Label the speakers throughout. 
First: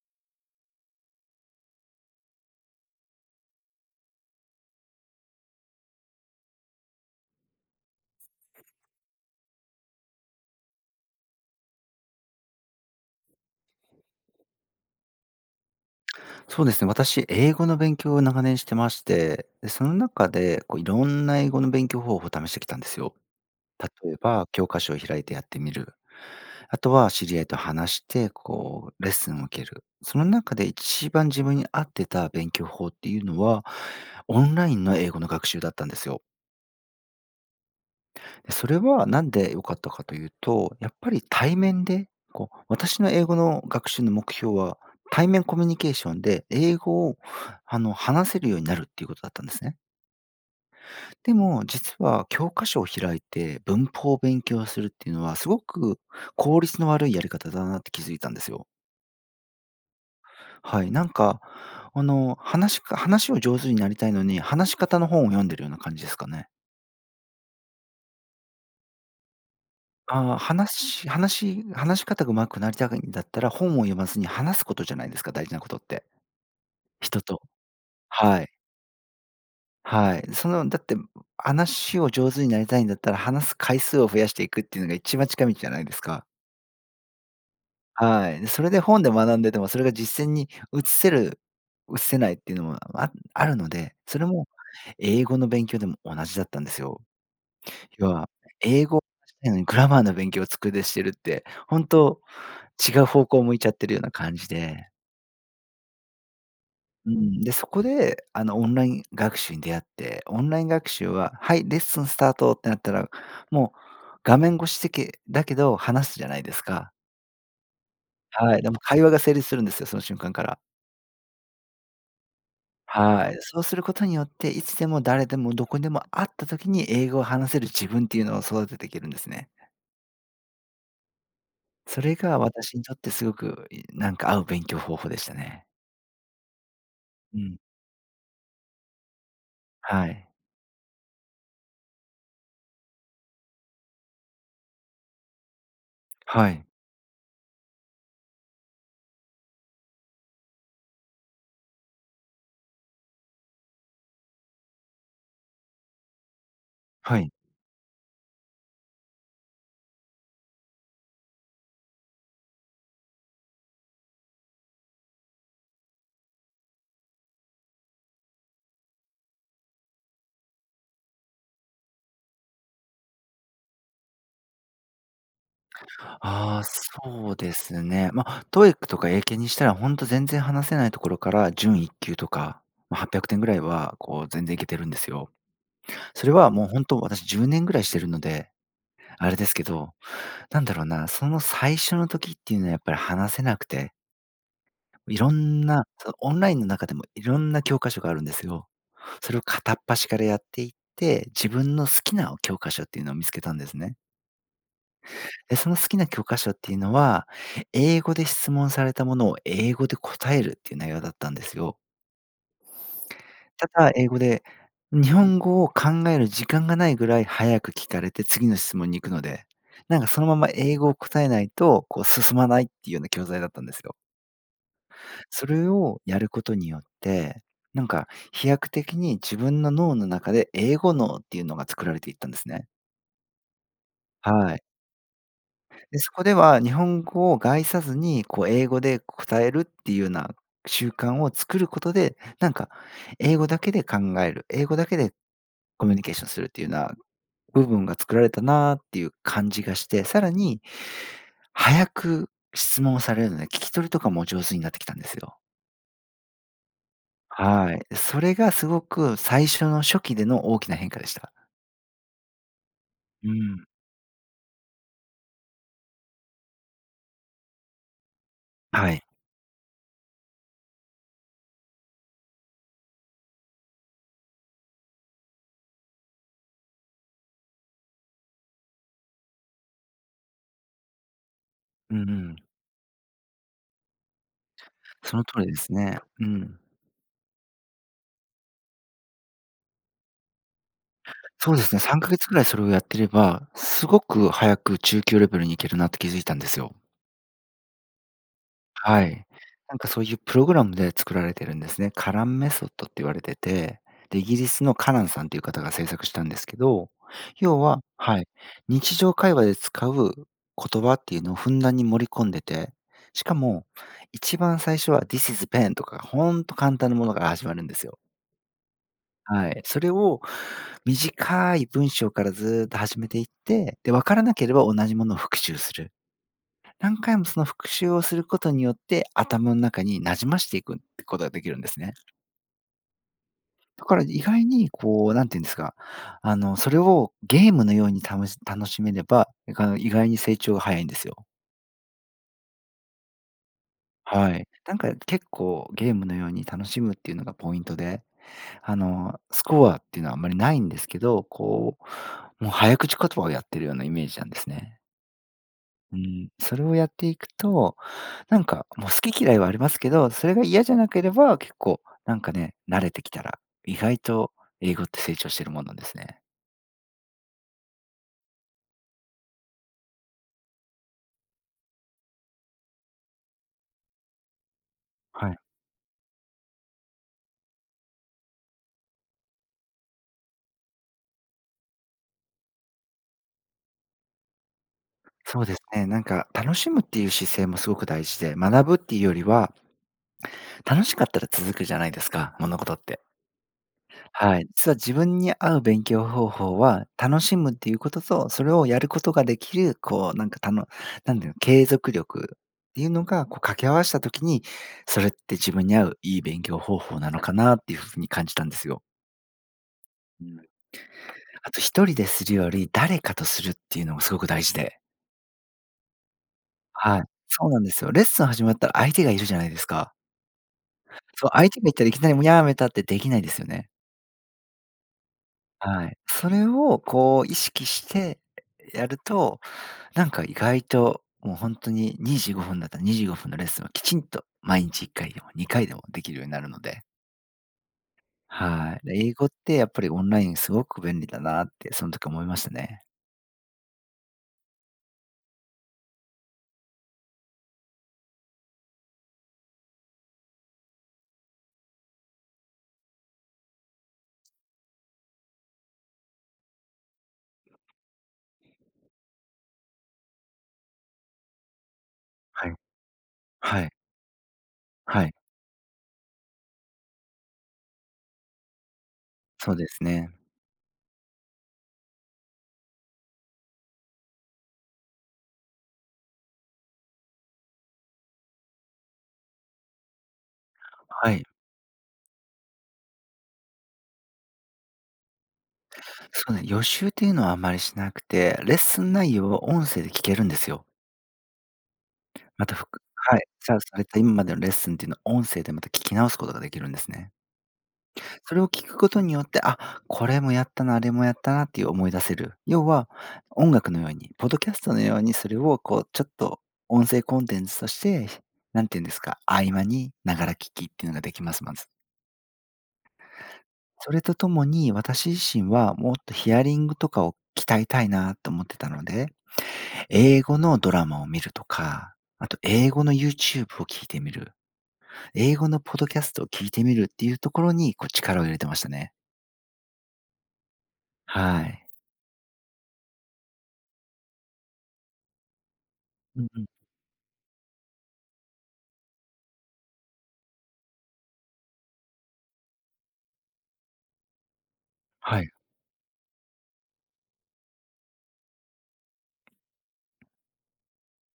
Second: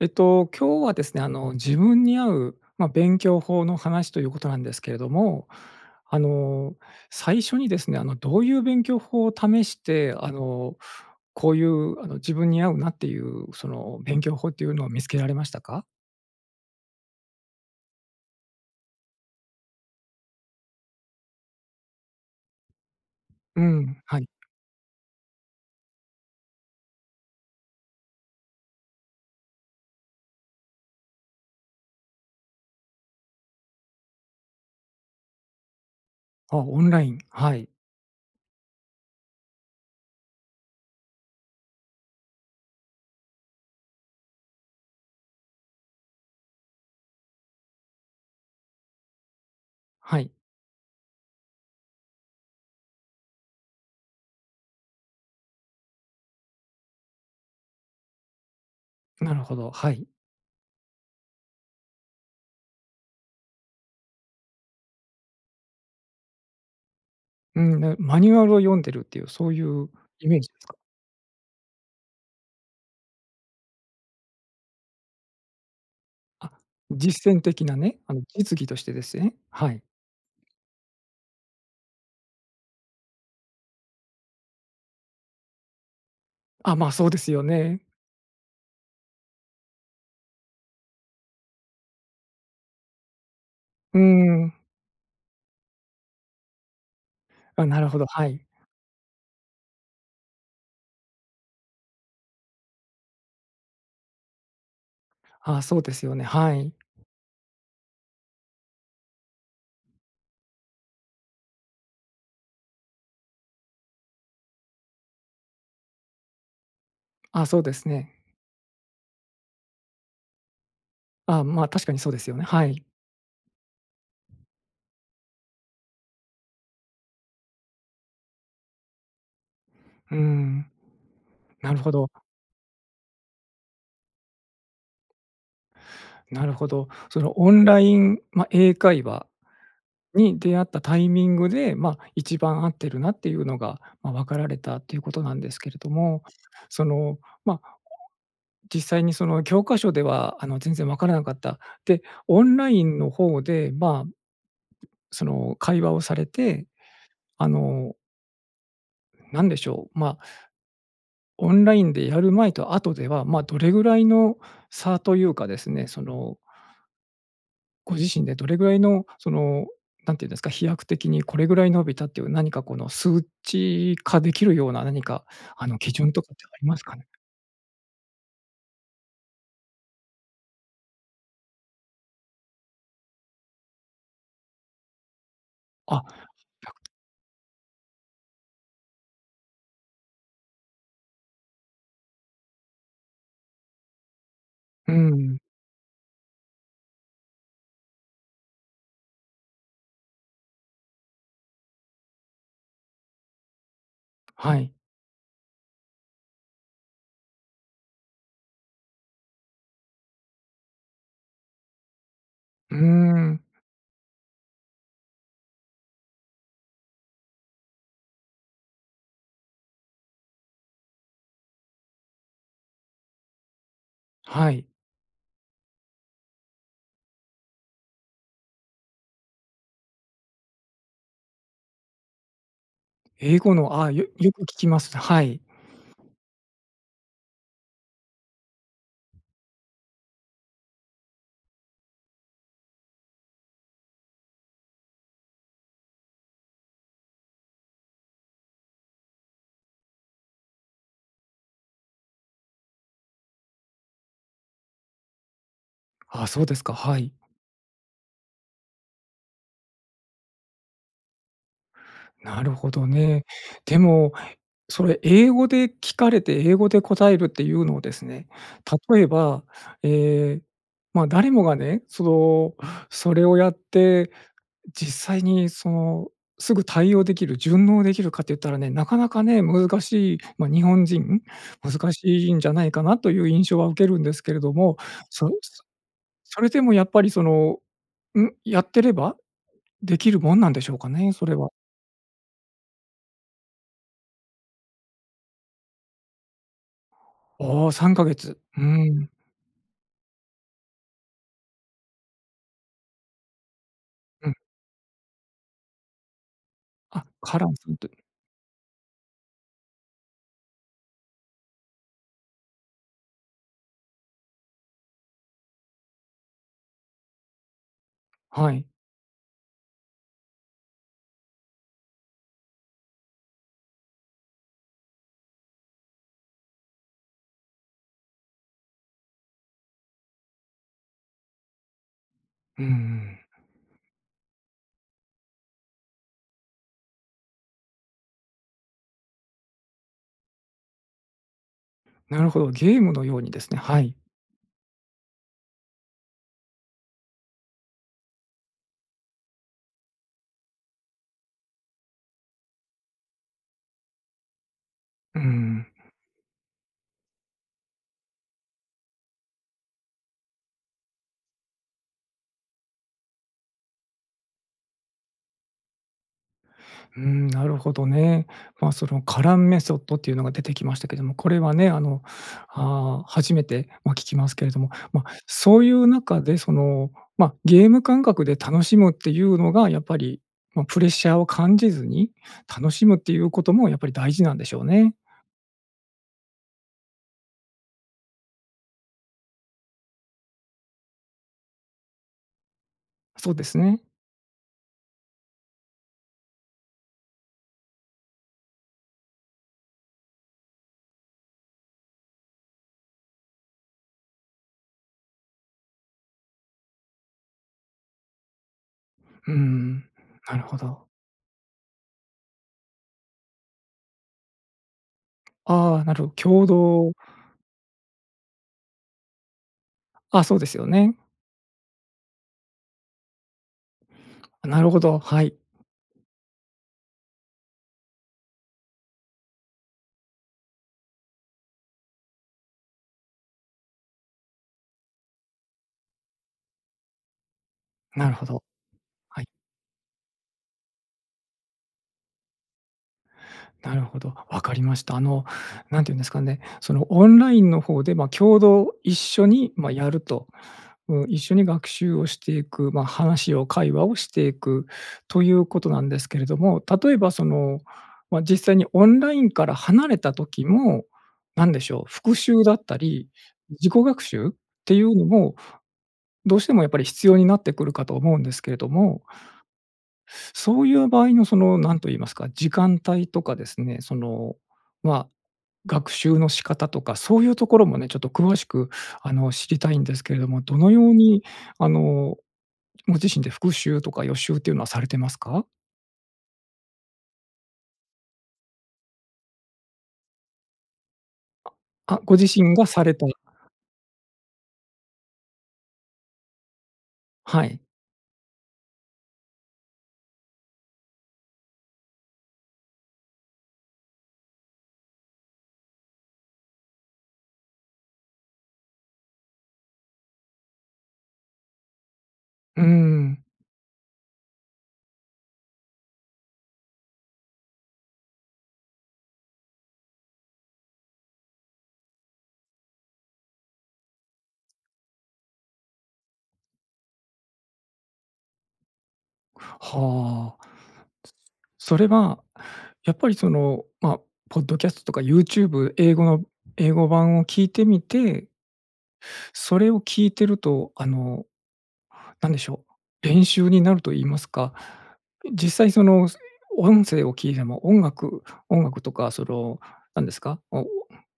Speaker 1: えっと、今日はですね、あの、自分に合う、ま、勉強法の話ということなんですけれども。あの、最初にですね、あの、どういう勉強法を試して、あの、こういう、あの、自分に合うなっていう、その、勉強法っていうのを見つけられましたか？
Speaker 2: そうですね。私、英語の勉強を長年してまして、で、その中で、こう、いろんな英語の勉強方法を試してきたんですよ。
Speaker 1: うん、
Speaker 2: 例え
Speaker 1: はい。
Speaker 2: ば、教科書を開いてやってみる。あとは知り合いと話して、こう、レッスンを受ける。その中で一番自分に合ってた勉強法っていうのは、オンラインの英語の学習だったんですよ。
Speaker 1: あ、オンライン、はい。
Speaker 2: それは、何で良かったかというと、やっぱり対面で、こう、私の英語の学習の目標は、対面コミュニケーションで英語を、あの、話せるようになるっていうことだったんですね。
Speaker 1: はい。
Speaker 2: でも実は、教科書を開いて文法を勉強するっていうのは、すごく効率の悪いやり方だなって気づいたんですよ。
Speaker 1: なるほど、はい。
Speaker 2: はい。なんか、あの、話しか話を上手になりたいのに、話し方の本を読んでるような感じですかね。
Speaker 1: うん、で、マニュアルを読んでるっていう、そういう
Speaker 2: あ
Speaker 1: イメ
Speaker 2: あ、
Speaker 1: ージですか？
Speaker 2: 話し話し話し方が上手くなりたいんだったら、本を読まずに話すことじゃないですか、大事なことって。
Speaker 1: あ、
Speaker 2: 人
Speaker 1: 実践
Speaker 2: と。
Speaker 1: 的なね。あの、
Speaker 2: はい。
Speaker 1: 実技としてですね、はい。
Speaker 2: はい。その、だって、話を上手になりたいんだったら、話す回数を増やしていくっていうのが、一番近道じゃないですか。
Speaker 1: あ、まあ、そうですよね。
Speaker 2: はい。で、それで本で学んでても、それが実践に移せる移せないっていうのも、ああるので。
Speaker 1: うー
Speaker 2: それも、
Speaker 1: ん。
Speaker 2: 英語の勉強でも同じだったんですよ。
Speaker 1: あ、なるほど、
Speaker 2: 要
Speaker 1: は
Speaker 2: は
Speaker 1: い。
Speaker 2: 英語を話したいのに、グラマーの勉強を机でしてるって、ほんと違う方向を向いちゃってるような感じで。
Speaker 1: ああ、そうですよね。はい。
Speaker 2: うん、で、そこで、あの、オンライン学習に出会って、オンライン学習は、はい、レッスンスタートってなったら、もう画面越しせけだけど話すじゃないですか。
Speaker 1: ああ、そうですね。
Speaker 2: はい、でも会話が成立するんですよ。その瞬間から。
Speaker 1: ああ、まあ確かにそうですよね。はい。
Speaker 2: はい。そうすることによって、いつでも誰でもどこでも、会った時に英語を話せる自分っていうのを、育てていけるんですね。
Speaker 1: うーん。なるほ
Speaker 2: そ
Speaker 1: ど。
Speaker 2: れが私にとってすごく、いなんか合う勉強方法でしたね。
Speaker 1: なるほど。その、
Speaker 2: う
Speaker 1: オ
Speaker 2: ん。
Speaker 1: ンラインま、英会話
Speaker 2: はい。
Speaker 1: に出会ったタイミングで、ま、一番合ってるなっていうのが、ま、わかられたということなんですけれども。
Speaker 2: はい。
Speaker 1: その、まあ、実際にその、教科書では、あの、全然わからなかった。で、オンラインの方でまあ、その、会話をされて、
Speaker 2: はい。
Speaker 1: あのなんでしょう。ま、オンラインでやる前と後では、まあ、どれぐらいの差というかですね、そのご自身でどれぐらいの、その、なんて言うんですか、飛躍的にこれぐらい伸びたっていう、何かこの数値化できるような、何かあの基準とかってあ
Speaker 2: ああ、
Speaker 1: りますかね？
Speaker 2: そうですね。ま、TOEICとか英検にしたら、ほんと全然話せないところから準1級とか、ま、800点ぐらいは、こう、全然いけてるんですよ。
Speaker 1: あ、はっぴゃ
Speaker 2: それはもう、ほん
Speaker 1: く。
Speaker 2: と私10年ぐらいしてるので、あれですけど。なんだろうな、その、最初の時っていうのはやっぱり話せなくて
Speaker 1: うー
Speaker 2: いろ
Speaker 1: ん。
Speaker 2: んなそう、オンラインの中でもいろんな教科書があるんですよ。それを片っ端からやっていって、自分の好きな、お、教科書っていうのを見つけたんですね。
Speaker 1: はい。
Speaker 2: で、その好きな教科書っていうのは、英語で質問されたものを英語で答えるっていう内容だったんですよ。
Speaker 1: うーん。
Speaker 2: ただ、英語で、日本語を考える時間がないぐらい速く聞かれて次の質問に行くので、なんか、そのまんま英語を答えないと、こう、進まないっていうような教材だったんですよ。
Speaker 1: はい。
Speaker 2: それをやることによって、なんか、飛躍的に自分の脳の中で、英語脳っていうのが作られていったんですね。
Speaker 1: 英語の、あ、よよく聞
Speaker 2: はい。
Speaker 1: きます。はい。
Speaker 2: で、そこでは日本語を介さずに、こう英語で答えるっていうな習慣を作ることで、なんか、英語だけで考える、英語だけでコミュニケーションするっていうな部分が作られたなっていう感じがして、さらに、速く質問されるので、聞き取りとかも上手になってきたんですよ。
Speaker 1: あ、そうですか。はい。
Speaker 2: はい、え、それがすごく最初の初期での大きな変化でした。
Speaker 1: なるほどね。
Speaker 2: うん。
Speaker 1: でも、それ英語で聞かれて英語で答えるっていうのをですね、
Speaker 2: は
Speaker 1: 例
Speaker 2: い。
Speaker 1: えば、ええ、ま、誰もがね、その、それをやって、実際にそのすぐ対応できる、順応できるかって言ったらね、なかなかね、難しいま、日本人、難
Speaker 2: うんう
Speaker 1: しい
Speaker 2: ん。
Speaker 1: んじゃないかなという印象は受けるんですけれども、
Speaker 2: その
Speaker 1: そそ
Speaker 2: 通りですね。う
Speaker 1: それ
Speaker 2: ん。
Speaker 1: でもやっぱりその、ん、やってればできるもんなんでしょうかね、それは。
Speaker 2: そうですね3か月ぐらいそれをやってれば、すごく早く中級レベルに行けるなって気づいたんですよ。
Speaker 1: おお3か月。うー
Speaker 2: は
Speaker 1: ん。
Speaker 2: い。なんかそういうプログラムで作られてるんですね。カランメソッドって言われてて、で、イ
Speaker 1: うん。
Speaker 2: ギリスのカランさんっていう方が制作したんですけど、
Speaker 1: あ、カラン
Speaker 2: 要
Speaker 1: さんっ
Speaker 2: は
Speaker 1: て。
Speaker 2: はい。日常会話で使う言葉っていうのをふんだんに盛り込んでて、しかも、一番最初は、this is pen とかほんと簡単なものから始まるんですよ。
Speaker 1: はい。
Speaker 2: はい。それを短い文章からずっと始めていって、で、分からなければ同じものを復習する。何回もその復習をすることによって、頭の中に馴染ましていくってことができるんですね。
Speaker 1: うんうん。
Speaker 2: だから意外にこう、何て言うんですか、あの、それをゲームのようにたのし楽しめれば、いが意外に成長が早いんですよ。
Speaker 1: なるほど、ゲームのようにですね、はい。
Speaker 2: はい、なんか結構、ゲームのように楽しむっていうのがポイントで。あの、スコアっていうのはあんまりないんですけど、こう、もう早口言葉をやっているようなイメージなんですね。
Speaker 1: うんうん。
Speaker 2: うーん、それをやっていくと、なんかもう、好き嫌いはありますけど、それが嫌じゃなければ、結構、なんかね、慣れてきたら、意外と英語って成長してるもんなんですね。
Speaker 1: うーん、なるほどね。ま、その、カランメソッドっていうのが出てきましたけども、これはね、あの、ああ、初めて、ま、聞きますけれども、ま、
Speaker 2: はい。
Speaker 1: そういう中でその、ま、ゲーム感覚で楽しむっていうのが、やっぱり、ま、プレッシャーを感じずに、楽しむっていうこともやっぱり大事なんでしょうね。
Speaker 2: そうですね、なんか、楽しむっていう姿勢もすごく大事で、学ぶっていうよりは、楽しかったら続くじゃないですか、物事って。
Speaker 1: そうですね。
Speaker 2: はい。実は自分に合う勉強方法は、楽しむっていうことと、それをやることができる、こう、なんかたのなんだろう、継続力っていうのがこう、掛け合わした時に、それって自分に合う、いい勉強方法なのかなっていう風に感じたんですよ。
Speaker 1: うーん、
Speaker 2: う
Speaker 1: な
Speaker 2: ん。
Speaker 1: るほど。
Speaker 2: あと1人でするより、誰かとするっていうのがすごく大事で
Speaker 1: ああ、なる共同
Speaker 2: はい、そうなんですよ。レッスン始まったら相手がいるじゃないですか。
Speaker 1: あ、そうですよね。
Speaker 2: そう、相手がいたらいきなり、もうやめたってできないですよね。
Speaker 1: あ、なるほど、はい。
Speaker 2: はい、それをこう、意識してやると、なんか意外ともうほんとに、25分だったら25分のレッスンをきちんと毎日1回でも2回でもできるようになるので。
Speaker 1: なるほど。
Speaker 2: はい、で、英
Speaker 1: はい。
Speaker 2: 語ってやっぱりオンラインすごく便利だなってそん時思いましたね。
Speaker 1: なるほど、わかりました。あの、なんて言うんですかね、その、オンラインのほうで、ま、共同、一緒に、ま、やると。う一緒に学習をしていく、ま、話を、会話をしていくということなんですけれども、例えばその、ま、実際にオンラインから離れた時も、なんでしょう、復習
Speaker 2: は
Speaker 1: だ
Speaker 2: い。
Speaker 1: ったり、
Speaker 2: は
Speaker 1: 自
Speaker 2: い。
Speaker 1: 己学習っていう
Speaker 2: は
Speaker 1: の
Speaker 2: い。
Speaker 1: も、どうしてもやっぱり必要になってくるかと思うんですけれども
Speaker 2: そうですね。
Speaker 1: そういう場合のその、なんと言いますか、時間帯とかですね、その、まあ学習の仕方とか、そういうところもね、ちょっと詳しくあの知りたいんですけれども、どのよう
Speaker 2: は
Speaker 1: に、
Speaker 2: い。
Speaker 1: あの、ご自身で復習とか予習ってゆうのはされてますか？
Speaker 2: そうね、予習っていうのはあんまりしなくて、レッスン内容を音声で聞けるんですよ。
Speaker 1: あ、ご自
Speaker 2: ま
Speaker 1: 身
Speaker 2: たふ
Speaker 1: が
Speaker 2: く
Speaker 1: された。
Speaker 2: はい、じゃあ、されたいんまでのレッスンっていうのを音声でまた聞き直すことができるんですね。
Speaker 1: はい。
Speaker 2: それを聞くことによって、あ、これもやったな、あれもやったなっていう思い出せる。要は、音楽のように、ポッドキャストのようにそれをこうちょっと音声コンテンツとして、何て言うんですか、合間にながら聞きっていうのができます、まず。
Speaker 1: うーん。
Speaker 2: それとともに、私自身はもっとヒアリングとかを鍛えたいなと思ってたので、英語のドラマを見るとか、あと英語の YouTube を聞いてみる。英語のポッドキャストを聞いてみるっていうところにこう力を入れてましたね。
Speaker 1: はあ。つ
Speaker 2: はい。
Speaker 1: それは、やっぱりそのま、ポッドキャストとか YouTube 英語
Speaker 2: う
Speaker 1: の
Speaker 2: んうん。
Speaker 1: 英語版を聞いてみてそれを聞いてると、あの、なんでしょう、練習になると言いますか、
Speaker 2: はい。
Speaker 1: 実際その、音声を聞いても、音楽音楽とかそのなんですか、お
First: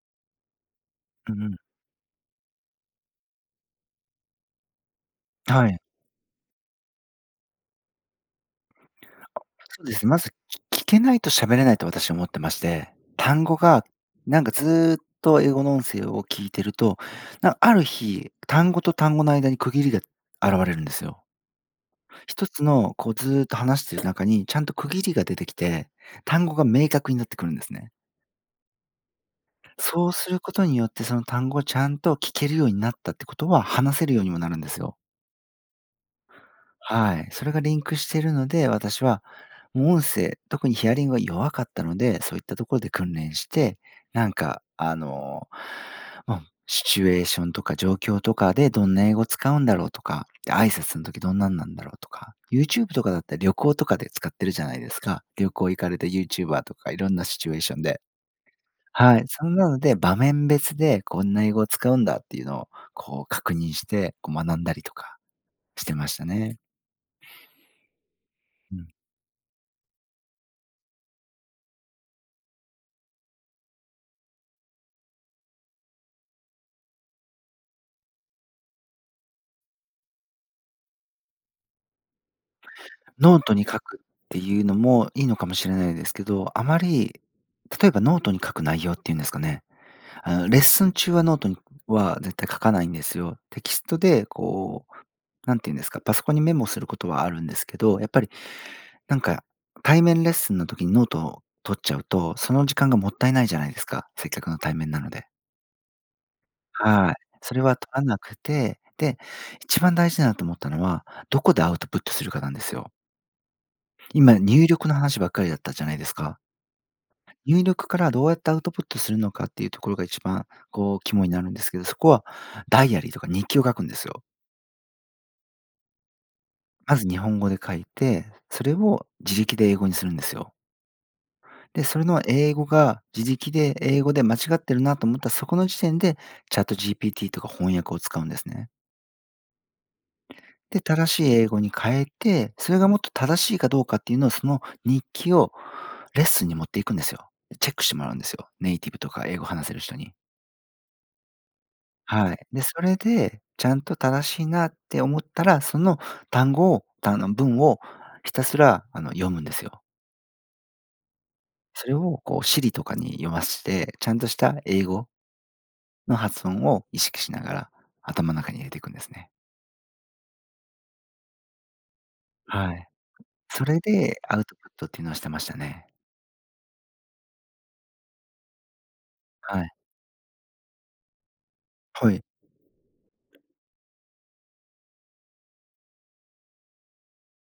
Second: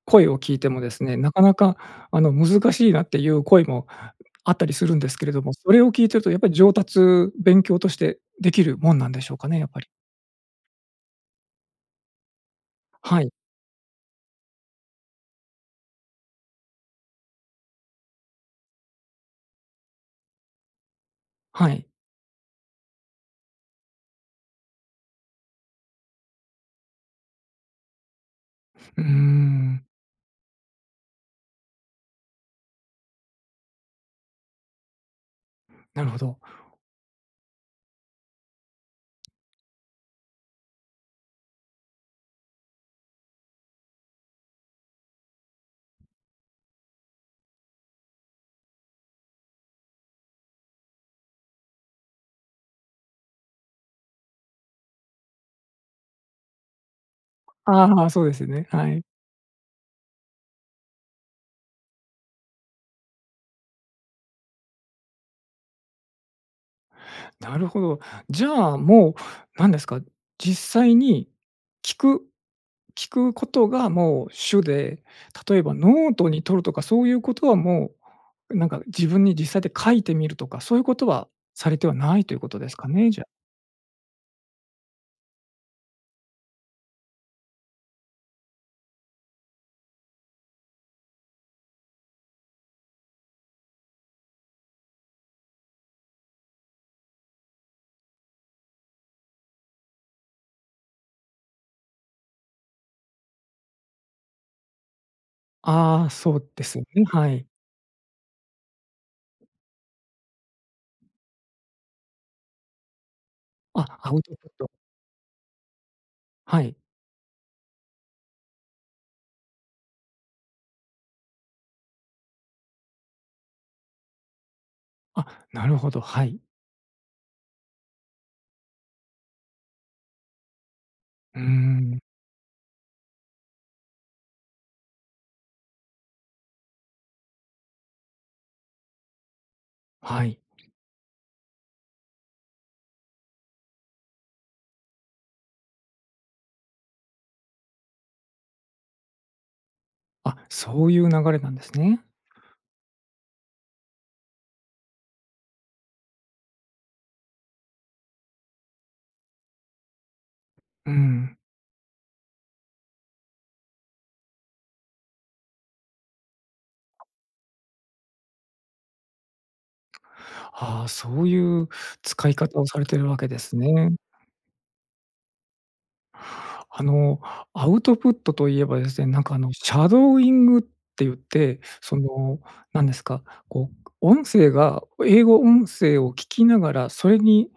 Speaker 1: 声を聞いてもですね、な
Speaker 2: う
Speaker 1: か
Speaker 2: んう
Speaker 1: な
Speaker 2: ん。
Speaker 1: か、あの難しいなっていう声もあったりするんですけれども、
Speaker 2: は
Speaker 1: そ
Speaker 2: い。
Speaker 1: れを聞いているとやっぱり上達、勉強としてできるもんなんでしょう
Speaker 2: あ、
Speaker 1: かね、やっぱ
Speaker 2: そう
Speaker 1: り。
Speaker 2: です、まず、き聞けないと喋れないと私は思ってまして、
Speaker 1: はい。
Speaker 2: 単語が、なんかずっと英語の音声を聞いてると、なある日、単語と単語の間に区切りが現れるんですよ。
Speaker 1: はい。
Speaker 2: ひとつのこうずうっと話している中に、ちゃんと区切りが出てきて、単語が明確になってくるんですね。
Speaker 1: うーん。
Speaker 2: そうすることによって、その単語をちゃんと聞けるようになったってことは、話せるようにもなるんですよ。
Speaker 1: なるほど。
Speaker 2: はい、それがリンクしてるので、私は、無音声、特にヒアリングは弱かったので、そういったところで訓練して、なんかあの、ま、シチュエーションとか状況とかでどんな英語使うんだろうとか、で挨拶の時どんなんなんだろうとか、YouTube とかだったら旅行とかで使ってるじゃないですか。旅行行かれた YouTuber とかいろんなシチュエーションで。
Speaker 1: ああ、そうですよね、はい。
Speaker 2: はい、そんなので場面別でこんな英語を使うんだっていうのをこう、確認して、こう、学んだりとかしてましたね。
Speaker 1: なるほど。じゃ
Speaker 2: う
Speaker 1: あ
Speaker 2: ん。
Speaker 1: もうなんですか、実際に聞く聞くことがもう主で、例えばノートに取るとかそういうことはもう、なんか自分に実際で書いてみるとか、そういうことはされてはないということですかね、じゃあ。
Speaker 2: ノートに書くっていうのもいいのかもしれないですけど、あまり、例えばノートに書く内容っていうんですかね、あの、レッスン中はノートに僕は絶対書かないんですよ。テキストでこうなんて言うんですか、パソコンにメモすることはあるんですけど、やっぱりなんか対面レッスンの時にノートを取っちゃうと、その時間がもったいないじゃないですか。せっかくの対面なので。
Speaker 1: ああ、そうです、ん、
Speaker 2: はい、
Speaker 1: はい。
Speaker 2: それは取らなくて、で、一番大事だなと思ったのは、どこでアウトプットするかなんですよ。
Speaker 1: あ、アウト
Speaker 2: 今ね、
Speaker 1: プッ
Speaker 2: 入
Speaker 1: ト。
Speaker 2: 力の話ばっかりだったじゃないですか。
Speaker 1: はい。
Speaker 2: 入力からどうやってアウトプットするのかっていうところが、一番こう、肝になるんですけど、そこはダイアリーとか日記を書くんですよ。
Speaker 1: あ、なるほど、はい。
Speaker 2: まず日本語で書いて、それを自力で英語にするんですよ。
Speaker 1: うー
Speaker 2: で、そ
Speaker 1: ん。
Speaker 2: れの英語が、自力で英語で間違ってるなと思ったら、そこの時点で ChatGPT とか翻訳を使うんですね。
Speaker 1: はい。
Speaker 2: で、正しい英語に変えて、それがもっと正しいかどうかっていうのは、その日記をレッスンに持っていくんですよ。で、チェックしてもらうんですよ。ネイティブとか英語話せる人に。
Speaker 1: あ、そういう流れなんですね。
Speaker 2: はい、で、それで、ちゃんと正しいなって思ったら、その単語をが、あの文を、ひたすらあの読むんですよ。
Speaker 1: うん。
Speaker 2: それを、こう Siri とかに読まして、ちゃんとした英語の発音を意識しながら、頭の中に入れていくんですね。
Speaker 1: ああ、そう言う使い方を
Speaker 2: は
Speaker 1: され
Speaker 2: い、
Speaker 1: てるわけです
Speaker 2: それ
Speaker 1: ね。
Speaker 2: でアウトプットっていうのはしてましたね。
Speaker 1: あの、アウトプットと言えばですね。なんか、あの
Speaker 2: はい。
Speaker 1: シャドーイングって言って、そ
Speaker 2: はい。
Speaker 1: の、何ですか、こう、音声が英語音声を聞きながら、それに、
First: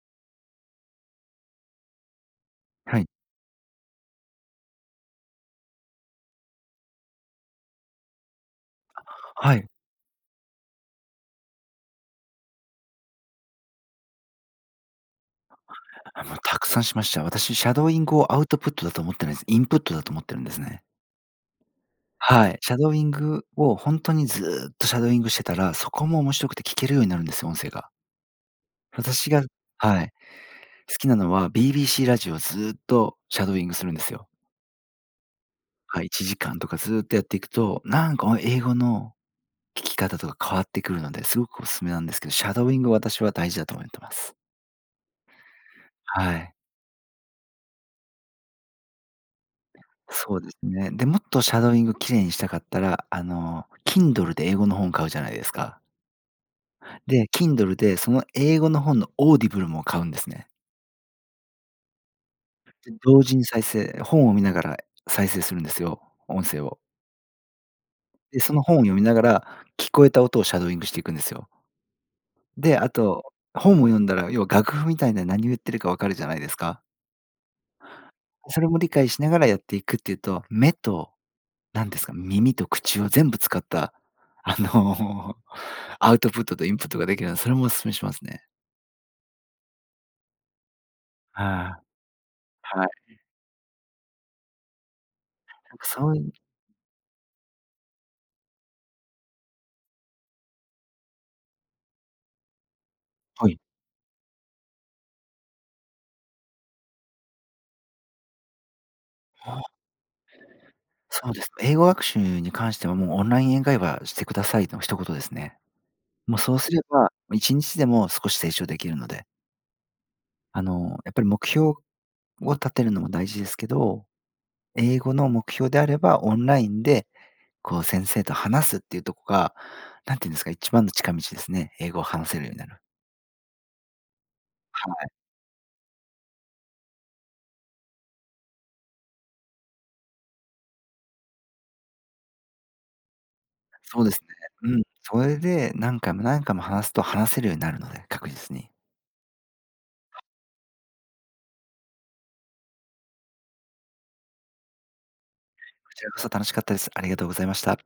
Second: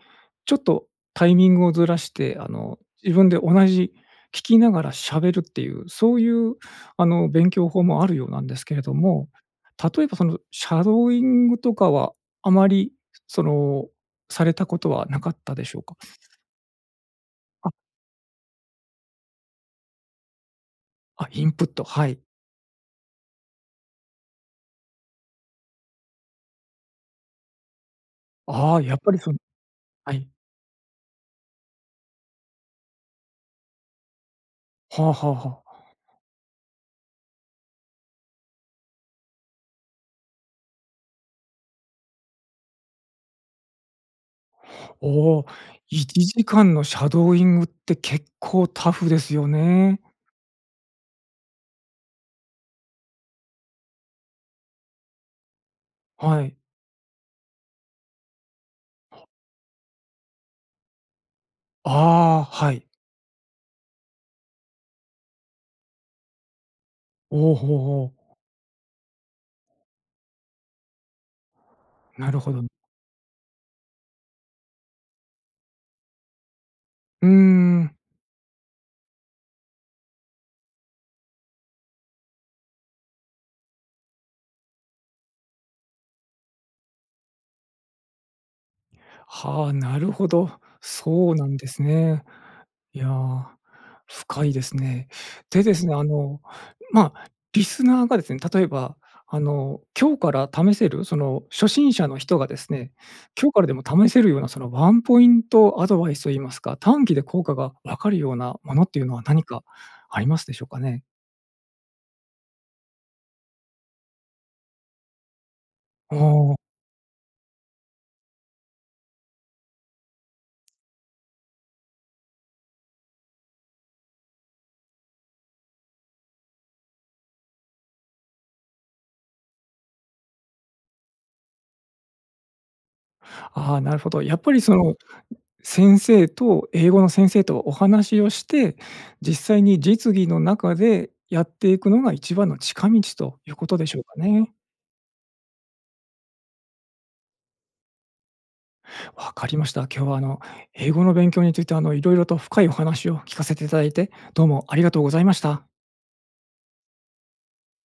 Speaker 1: ちょっとタイミングをずらして、あの、
Speaker 2: はい。
Speaker 1: 自分で同じ聞きながら喋るって言う、そう言う、あの、勉強法もあるようなんですけれども。
Speaker 2: はい。
Speaker 1: 例えば、そのシャドーイングとかは、あまりその、されたことはなかったでしょうか？
Speaker 2: あ、もう沢山しました。私シ
Speaker 1: あ。
Speaker 2: ャドーイングをアウトプットだと思ってないんす。インプットだと思ってるんですね。
Speaker 1: あ、インプット、はい。
Speaker 2: はい。シャドーイングを本当にずっとシャドーイングしてたら、そこも面白くて聴けるようになるんですよ、音声が。
Speaker 1: ああ。やっぱり
Speaker 2: 私
Speaker 1: その
Speaker 2: がはい。
Speaker 1: はい。
Speaker 2: 好きなのは BBC ラジオ、ずっとシャドーイングするんですよ。
Speaker 1: はあはあはあ。
Speaker 2: はい、1時間とか、ずっとやっていくと、なんか、おん英語の聞き方とか変わってくるので、凄くおすすめなんですけど、シャドーイングを私は大事だと思ってます。
Speaker 1: おお、いち
Speaker 2: は
Speaker 1: じ
Speaker 2: い。
Speaker 1: かんのシャドーイングって結構タフですよね。
Speaker 2: そうですね。で、もっとシャドーイング綺麗にしたかったら、あの Kindle で英語の本を買うじゃないですか。
Speaker 1: はい。
Speaker 2: で、Kindle で、その英語の本の Audible も買うんですね。
Speaker 1: ああ、はい。
Speaker 2: で、同時に再生、本を見ながら再生するんですよ、音声を。
Speaker 1: おお、ほおほお。
Speaker 2: で、その本を読みながら、聞こえた音をシャドーイングしていくんですよ。
Speaker 1: なるほど。
Speaker 2: で、あと、本を読んだら、要は楽譜みたいな何を言ってるか分かるじゃないですか？
Speaker 1: うーん。
Speaker 2: それも理解しながらやっていくっていうと、目となんですか、耳と口を全部使った、あの、アウトプットとインプットができるのでそれもお勧めしますね。
Speaker 1: はあ、なるほど、そうなん
Speaker 2: は
Speaker 1: です
Speaker 2: あ。
Speaker 1: ね。
Speaker 2: はい。
Speaker 1: いや、深いですね。で、で
Speaker 2: なん
Speaker 1: す
Speaker 2: か、
Speaker 1: ね、あ
Speaker 2: そういう
Speaker 1: の、まあ、リスナーがですね、例えばあの、今日から試せる、その、初心者の人がですね、
Speaker 2: は
Speaker 1: 今日
Speaker 2: い。
Speaker 1: からでも試せるような、その、ワンポイントアドバイスを言いますか、短期で効果が分かるようなものっていうのは、何
Speaker 2: は
Speaker 1: か
Speaker 2: あ。
Speaker 1: ありますでしょうかね。
Speaker 2: そうです。英語学習に関しては、もうオンライン英会話してくださいの一言ですね。
Speaker 1: あ
Speaker 2: も、そ
Speaker 1: あ。
Speaker 2: うすれば、も、1日でも少し成長できるので。あの、やっぱり目標を立てるのも大事ですけど、英語の目標であれば、オンラインで、こう、先生と話すっていうとこが、なんて言うんですか、一番の近道ですね、英語を話せるようになる。
Speaker 1: ああ、なるほど。やっぱりそ
Speaker 2: は
Speaker 1: の、
Speaker 2: い。
Speaker 1: 先生と、英語の先生とお話をして、実際に実技の中でやっていくのが一番の近道ということでしょ
Speaker 2: そ
Speaker 1: う
Speaker 2: うで
Speaker 1: か
Speaker 2: すね。
Speaker 1: ね。
Speaker 2: うん、それで何回も何回も話すと話せるようになるので、確実に。
Speaker 1: 分かりました。今日はあの、英語の勉強について、あの、いろいろと深いお話を聞かせていただいて、どうもありがとうございました。
Speaker 2: こちらこそ楽しかったです、ありがとうございました。